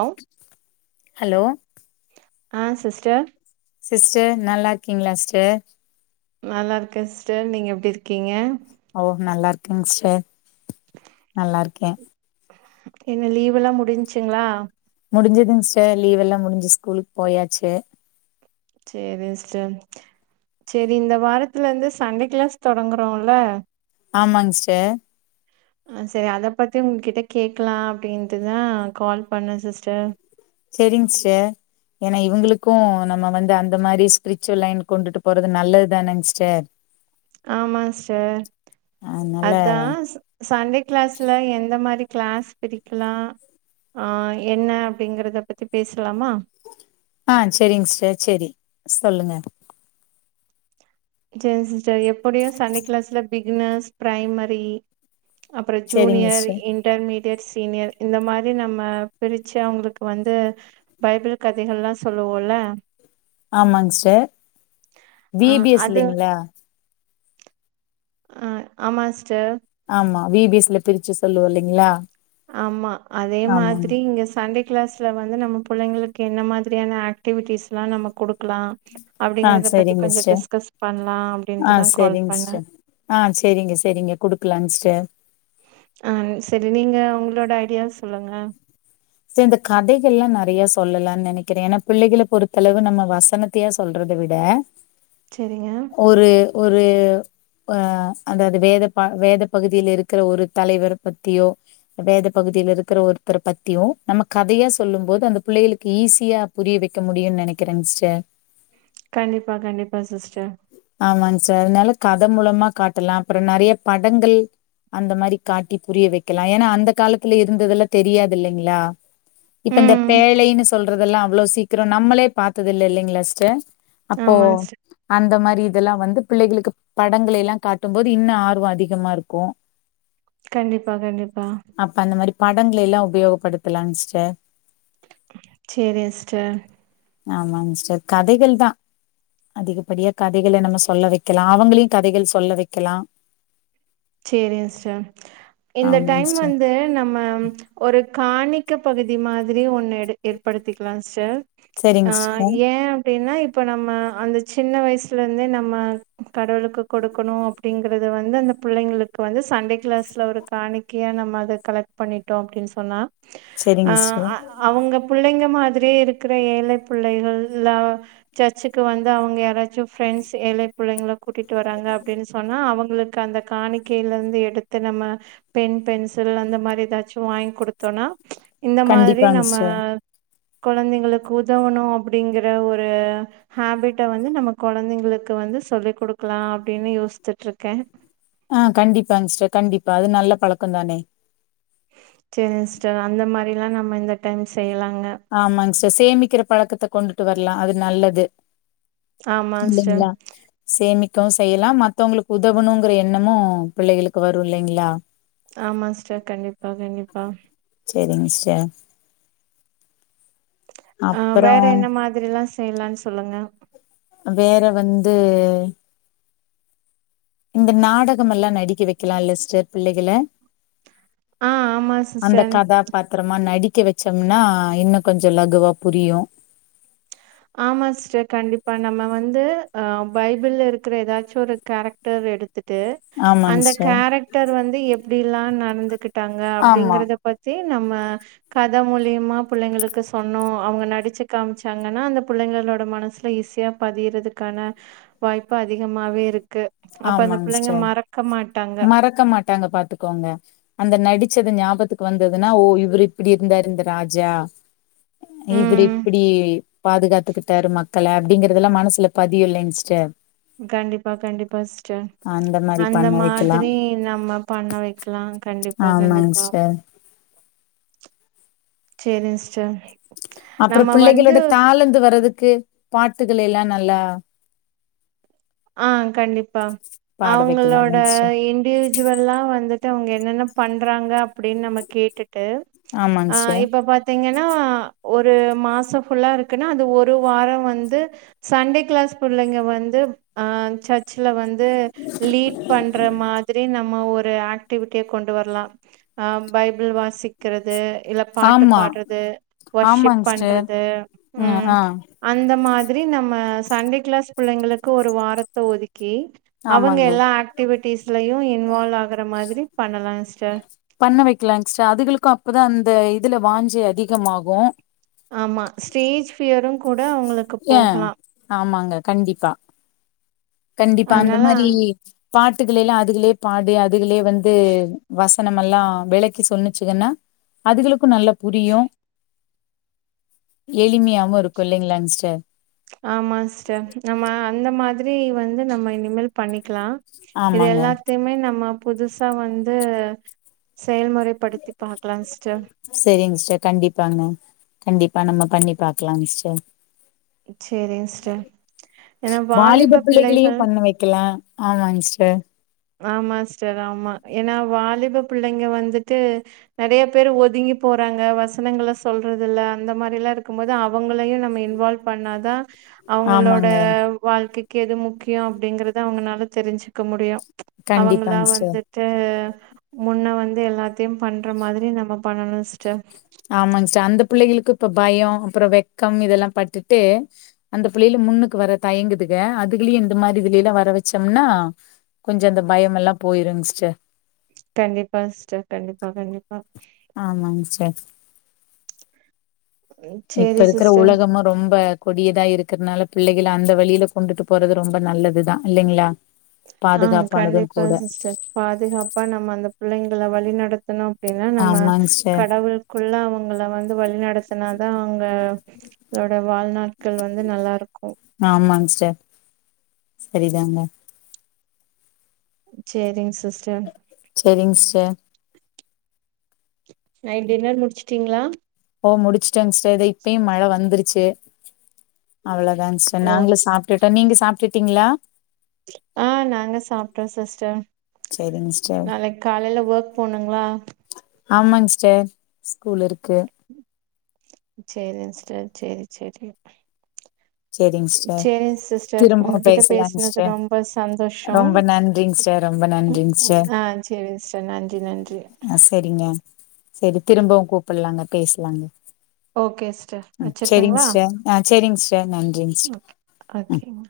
அவு ஹலோ ஆ sister sister நல்லா இருக்கீங்களா சிஸ்டர் நல்லா இருக்கே சிஸ்டர் நீங்க எப்டி இருக்கீங்க ஓ நல்லா இருக்கேங்க சிஸ்டர் நல்லா இருக்கே என்ன லீவ்வெல்லா முடிஞ்சுச்சுங்ளா முடிஞ்சதுங் சிஸ்டர் லீவ் எல்லா முடிஞ்சு ஸ்கூலுக்கு போயாச்சு சேரி சிஸ்டர் சேரி இந்த வாரத்துல இருந்து சண்டே க்ளாஸ் தொடங்குறோல்ல ஆமாங்க சிஸ்டர் ஆ சேரி அத பத்தி உங்ககிட்ட கேக்கலா அப்டின்ட்டுதா கால் பண்ணே சிஸ்டர் செரிங் சிஸ்டர் ஏன்னா இவுங்களுக்கு நம்ம வந்து அந்த மாரி ஸ்பிரிச்சுவல் லைன் கொண்டுட்டு போறது நல்லது தானங்க சிஸ்டர் ஆமா சிஸ்டர் அதனால அதா சண்டே க்ளாஸ்ல எந்த மாரி க்ளாஸ் பிரிக்கலா ஆ என்ன அப்டிங்கிறத பத்தி பேசலாமா ஆ செரிங்க சிஸ்டர் செரி சொல்லுங்க செரி சிஸ்டர் எப்புடியு சண்டே க்ளாஸ்ல பிகுனர்ஸ் ப்ரைமரி அப்பறோ செரிங்க ஜூனியர் சிஸ்டர் இன் இன்டர்மீடியட் சீனியர் இந்த மாரி நம்ம பிரிச்சு அவுங்களுக்கு வந்து பைபிள் கதைகள்லா சொல்லுவோல்ல ஆமாங்க சிஸ்டர் வி ஆ பி எஸ் அது இல்லைங்ளா ஆ ஆமா சிஸ்டர் ஆமா வி பி எஸ் ல பிரிச்சு சொல்லுவோ இல்லைங்களா ஆமா அதே ஆமாங்க மாதிரி இங்க சண்டே கிளாஸ்ல வந்து நம்ம புள்ளைங்களுக்கு என்ன மாதிரியான ஆக்டிவிட்டிஸ்லா நம்ம குடுக்கலா ஆ அப்டிங்கிறத பத்தி செரிங்க கொஞ்ச சிஸ்டர் டிஸ்கஸ் பண்லா ஆ அப்டின்ட்டு தா கால் செரிங்க பண்ணே சிஸ்டர் ஆ சேரிங்க சேரிங்க குடுக்கலாங் சிஸ்டர் ஆ செரி நீங்க உங்ளோட ஐடியா சொல்லுங்க சிஸ்டர் இந்த கதைகள்லா நெறையா சொல்லலான் நெனைக்கிறே ஏனா பிள்ளைகள பொறுத்தளவு நம்ம வசனத்தையா சொல்றத விட செரிங்க ஒரு ஒரு ஆ அதாவ்து வேத ப வேத பகுதில இருக்கிற ஒரு தலைவர பத்தியோ வேத பகுதில இருக்கிற ஒருத்தர் பத் தியோ நம்ம கதையா சொல்லும் போது அந்த பிள்ளையளுக்கு ஈஸியா புரிய வைக்க முடியுன் நெனைக்கிறேங்க சிஸ்டர் கண்டிப்பா கண்டிப்பா சிஸ்டர் ஆமா சிஸ்டர் அதனால கத மூலமா காட்டலா அப்றோ நெறைய படங்கள் அந்த மாரி காட்டி புரிய வெக்கலா ஏனா அந்த காலத்துல இருந்ததெல்லா தெரியாது இல்லைங்ளா இப்ப இந்த ம் பேழைன்னு சொல்றதெல்லா அவ்ளோ சீக்கிரோ நம்மளே பாத்ததில்ல இல்லைங்ளா சிஸ்டர் அப்போ ஆமா சிஸ்டர் அந்த மாரி இதெல்லா வந்து பிள்ளைகளுக்கு படங்களைலா காட்டும்போது இன்னு ஆர்வோ அதிகமா இருக்கு கண்டிப்பா கண்டிப்பா அப்ப அந்த மாரி படங்களைலா உபயோகப்படுத்தலாங் சிஸ்டர் சேரிக சிஸ்டர் ஆமாங் சிஸ்டர் கதைகள் தா அதிகப்படியா கதைகள நம்ம சொல்ல வெக்கலா அவுங்களையு கதைகள் சொல்ல வெக்கலா சேரிங்க சிஸ்டர் இந்த ஆமாங்க டைம் சிஸ்டர் வந்து நம்ம ஒரு காணிக்க பகுதி மாதிரி ஒன்னு எடு ஏற்படுத்திக்கலா சிஸ்டர் ஆ சரிங்க சிஸ்டர் ஏ அப்டின்னா இப்ப நம்ம அந்த சின்ன வயசுல இருந்தே நம்ம கடவுளுக்கு கொடுக்கணு அப் அப்டிங்கிறத வந்து அந்த புள்ளைங்களுக்கு வந்து சண்டே கிளாஸ்ல ஒரு காணிக்கையா நம்ம அத கலெக்ட் பண்ணிட்டோ அப்டின் சொன்னா ஆ செரிங்க சிஸ்டர் அ அவ்ங்க புள்ளைங்க மாதிரியே இருக்கிற ஏழை புள்ளைகள்லா சர்ச்சுக்கு வந்து அவ்ங்க யாராச்சு ஃபாரெண்ட்ஸ் ஏழை புள்ளைங்கள கூட்டிட்டு வராங்க அப்டின் சொன்னா அவ்ங்களுக்கு அந்த காணிக்கைல இருந்து எடுத்து நம்ம பெண் பென்சில் அந்த மாரி எதாச்சு வாங்கி குடுத்தோனா இந்த மாதிரி கண்டிப்பாங்க நம்ம சிஸ்டர் கொழந்தைங்களுக்கு உதவணு அப்டிங்கிற ஒரு ஹாபிட்ட வந்து நம்ம கொழந்தைங்களுக்கு வந்து சொல்லி் குடுக்லா அப்டின்னு யோசிச்சுட்ருக்கே ஆ கண்டிப்பாங் சிஸ்டர் கண்டிப்பா அது நல்ல பழக்கந் தானே சேரி சிஸ்டர் அந்த மாரிலா நம்ம இந்த டைம் செய்யலாங்க ஆமாங் சிஸ்டர் சேமிக்கிற பழக்கத்த கொண்டுட்டு வர்லா அது நல்லது ஆமா சிஸ்டர் இல்லைங்ளா சேமிக்கவு செய்யலா மத்தவ்ங்களுக்கு உதவணுங்கிற எண்ணமு பிள்ளைகளுக்கு வரு இல்லைங்ளா ஆமா சிஸ்டர் கண்டிப்பா கண்டிப்பா சேரிங்க சிஸ்டர் ஆ அப்புறோ வேற என்ன மாதிரிலா செய்யலான் சொல்லுங்க வேற வந்து இந்த நாடகமெல்லா நடிக்க வெக்கலால சிஸ்டர் பிள்ளைகள ஆ ஆமா அந்த சிஸ்டர் கதா பாத்திரமா நடிக்க வெச்சோம்னா இன்னு கொஞ்ச லகுவா புரியு ஆமா சிஸ்டர் கண்டிப்பா நம்ம வந்து ஆ பைபிள்ல இருக்குற ஏதாச்சு ஒரு கேரக்டர் எடுத்து து ஆமாங்க அந்த சிஸ்டர் கேரக்டர் வந்து எப்டில்லா நடந்துகுட்டாங்க ஆமா அப்டிங்கறத பத் தி நம்ம கத மூலியமா பிள்ளைங்களுக்கு சொன்னோ அவங்க நடிச்சு காமிச்சாங்கன்னா அந்த பிள்ளைங்களோட மனசுல ஈஸியா பதிறதுக்கான வாய்ப்பு அதிகமாவே இரு கு அப்ப அந்த ஆமாங்க பிள்ளைங்க சிஸ்டர் மறக்க மாட்டாங்க மறக்க மாட்டாங்க பாத்துக் கோங்க அந்த நடிச்சது ஞாபத்துக்கு வந்ததுன்னா ஓ இவரு இப்டி இருந்தாரு இந்த ராஜா இவுரு ம் இப்டி பாதுகாத்துக்குட்டாரு மக்கள அப்டிங்கறதெல்லா மனசுல பதியு இல்லைங்க சிஸ்டர் கண்டிப்பா கண்டிப்பா்ட சிஸ்டர் மாரி அந்த பண்ண வைக்கலா மாதிரி நம்ம பண்ண வைக்கலா கண்டிப்பா ஆமாங் கண்டிப்பா சிஸ்டர் சேரி சிஸ்டர் அப்புறோ நம்ம வந்து பிள்ளைகளோட தாழந்து வர்றதுக்கு பாட்டுகள் எல்லா நல்லா ஆ கண்டிப்பா பாட வைக்கலா அவங்களோட இல்லைங் சிஸ்டர் இண்டு விஜுவல்லா வந்துட்டு அவங்க என்னென்ன பண்றாங்க அப்டின் நம்ம கேட்டுட்டு ஆமாங் ஆ சிஸ்டர் இப்ப பா த்தீங்கன்னா ஒரு மாசோ ஃபுல்லா இருக்குன்னா அது ஒரு வாரோ வந்து சண்டே கிளாஸ் புள்ளைங்க வந்து ஆ சர்ச்ல வந்து லீட் பண்ற மாதிரி நம்ம ஒரு ஆக் டிவிட்டிய கொண்டு வர்லா ஆ பைபிள் வாசிக்குறது இல்ல பாட்டு ஆமா பாடுறது வர்ஷிப் ஆமாங் சிஸ்டர் பண்றது ம் அந்த மாதிரி நம்ம சண்டே க்ளாஸ் பிள்ளைங்களுக்கு ஒரு வாரத்த ஒதுக்கி அவங்க ஆமாங்க எல்லா ஆக்டிவிட்டிஸ்லயு இன்வால்வ் ஆகுற மாதிரி பண்ணலாஸ்டர் பண்ண வைக்கலாங் சிஸ்ட அதுகளுக்கு அப்பதா அந்த இதுல வாஞ்சி அதிகமாகு ஆமா ஸ்டேஜ் ஃபியரு கூட அவங்களுக்கு ஏ போகலா ஆமாங்க கண்டிப்பா கண்டிப்பா அந்த அதனால மாரி பாட்டுகள எல்லா அதுகளே பாடு அதுகளே வந்து வசனமெல்லா வெளக்கி சொன்னுச்சுங்கன்னா அதுகளுக்கு நல்லா புரியு எளிமையாவு இருக்கு இல்லைங்களாங்ஸ்டர் ஆமா சிஸ்டர் நம்ம அந்த மாதிரி வந்து நம்ம இனிமேல் பண்ணிக்கலா இது ஆமாங்க எல்லா த்தையுமே நம்ம புதுசா வந்து செயல்முறை படுத்தி பாக்கலா சிஸ்டர் சரிங்க சிஸ்டர் கண்டிப்பாங்க கண்டிப்பா நம்ம பண்ணி பாக்கலா சிஸ்டர் சேரிங் சிஸ்டர் ஏன்னா வாலிப பிள்ளைகளையு பிள்ளைகள் பண்ண வைக்கலா ஆமாங்க சிஸ்டர் ஆமா ஸ்டர் ஆமா ஏன்னா வாலிப பிள்ளைங்க வந்துட்டு நெறைய பேர் ஒதுங்கி போறாங்க வசனங்கள சொல்றதில்ல அந்த மாரில்லா இருக்கும் போது அவங்களையு நம்ம இன்வால்வ் பண்ணாதா அவங்களோட ஆமாங்க வாழ்க்கைக்கு எது முக்கியோ அப்டிங்கறத அவங்கனால தெரிஞ்சுக்க முடியு அவங்களா கண்டிப்பாங் சிஸ்டர் வந்து ட்டு முன்ன வந்து எல்லாத்தையு பண்ற மாதிரி நம்ம பண்ணனு ஸ்டர் ஆமாங்ஸ்ட அந்த பிள்ளைகளுக்கு இப்ப பயோ அப்புறோ வெக்கம் இதெல்லா பட்டுட்டு அந்த பிள்ளைகல முன்னுக்கு வர தயங்குதுங்க அதுக்குலயு இந்த மாதி இதுல எல்லா வர வெச்சோம்னா கொஞ்சோ அந்த பயமல்லா போயிருங்க சிஸ்டர் கண்டிப்பா சிஸ்டர் கண்டிப்பா கண்டிப்பா ஆமாங்க சிஸ்டர் இப்ப சேரி இருக்கிற சிஸ்டர் உலகமா ரொம்ப கொடியதா இருக்குறதுனால பிள்ளைகளை அந்த வழியில கொண்டுட்டு போறது ரொம்ப நல்லதுதா இல்லைங்களா ஆ பாதுகாப்பானது கண்டிப்பா கூட சிஸ்டர் பாதுகாப்பா நம்ம அந்த பிள்ளைங்களை வழிநடத்தணு அப்டின்னா நம்ம ஆமாங்க சிஸ்டர். கடவுள் ஃபுல்லா அவங்கள வந்து வழி நடத்துனாதா அவங்க அதனோட வாழ்நாட்கள் வந்து நல்லா இருக்கு ஆமாங்க சிஸ்டர் சரிதாங்க சேரிங்க சிஸ்டர் செரிங்க சிஸ்டர் நைட் டின்னர் முடிச்சிட்டீங்களா ஓ முடிச்சுட்டேங்க சிஸ்டர் இத இப்பயு மழை வந்துருச்சு அவ்வளதாங்க சிஸ்டர் ஓ நாங்களு சாப்ட்டுட்டோ நீங்க சாப்ட்டுட்டீங்களா ஆ நாங்க சாப்ட்டோ சிஸ்டர் சேரிங் சிஸ்டர் நாளைக்கி காலேல ஒர்க் போணுங்களா ஆமாங்க சிஸ்டர் ஸ்கூல் இருக்கு ம் சேரிங்க சிஸ்டர் சேரி சேரி சேரிங்க சிஸ்டர் சேரிங் சிஸ்டர் திரும்ப உங்ககிட்ட பேசலாங்க பேசுனது சிஸ்டர் ரொம்ப சந்தோஷோ ரொம்ப நன் றிங்க சிஸ்டர் ரொம்ப ம் நன்றிங்க சிஸ்டர் ஆ சேரிங் சிஸ்டர் நன்றி நன்றி ஆ சரிங்க சரி திரும்பவு கூப்டலாங்க பேசலாங்க ஓகே சிஸ்டர் ம் சேரிங் வச்சிரட்டுங்களா சிஸ்டர் ஆ சேரிங்க சிஸ்டர் நன்றிங்க ஓகேங்க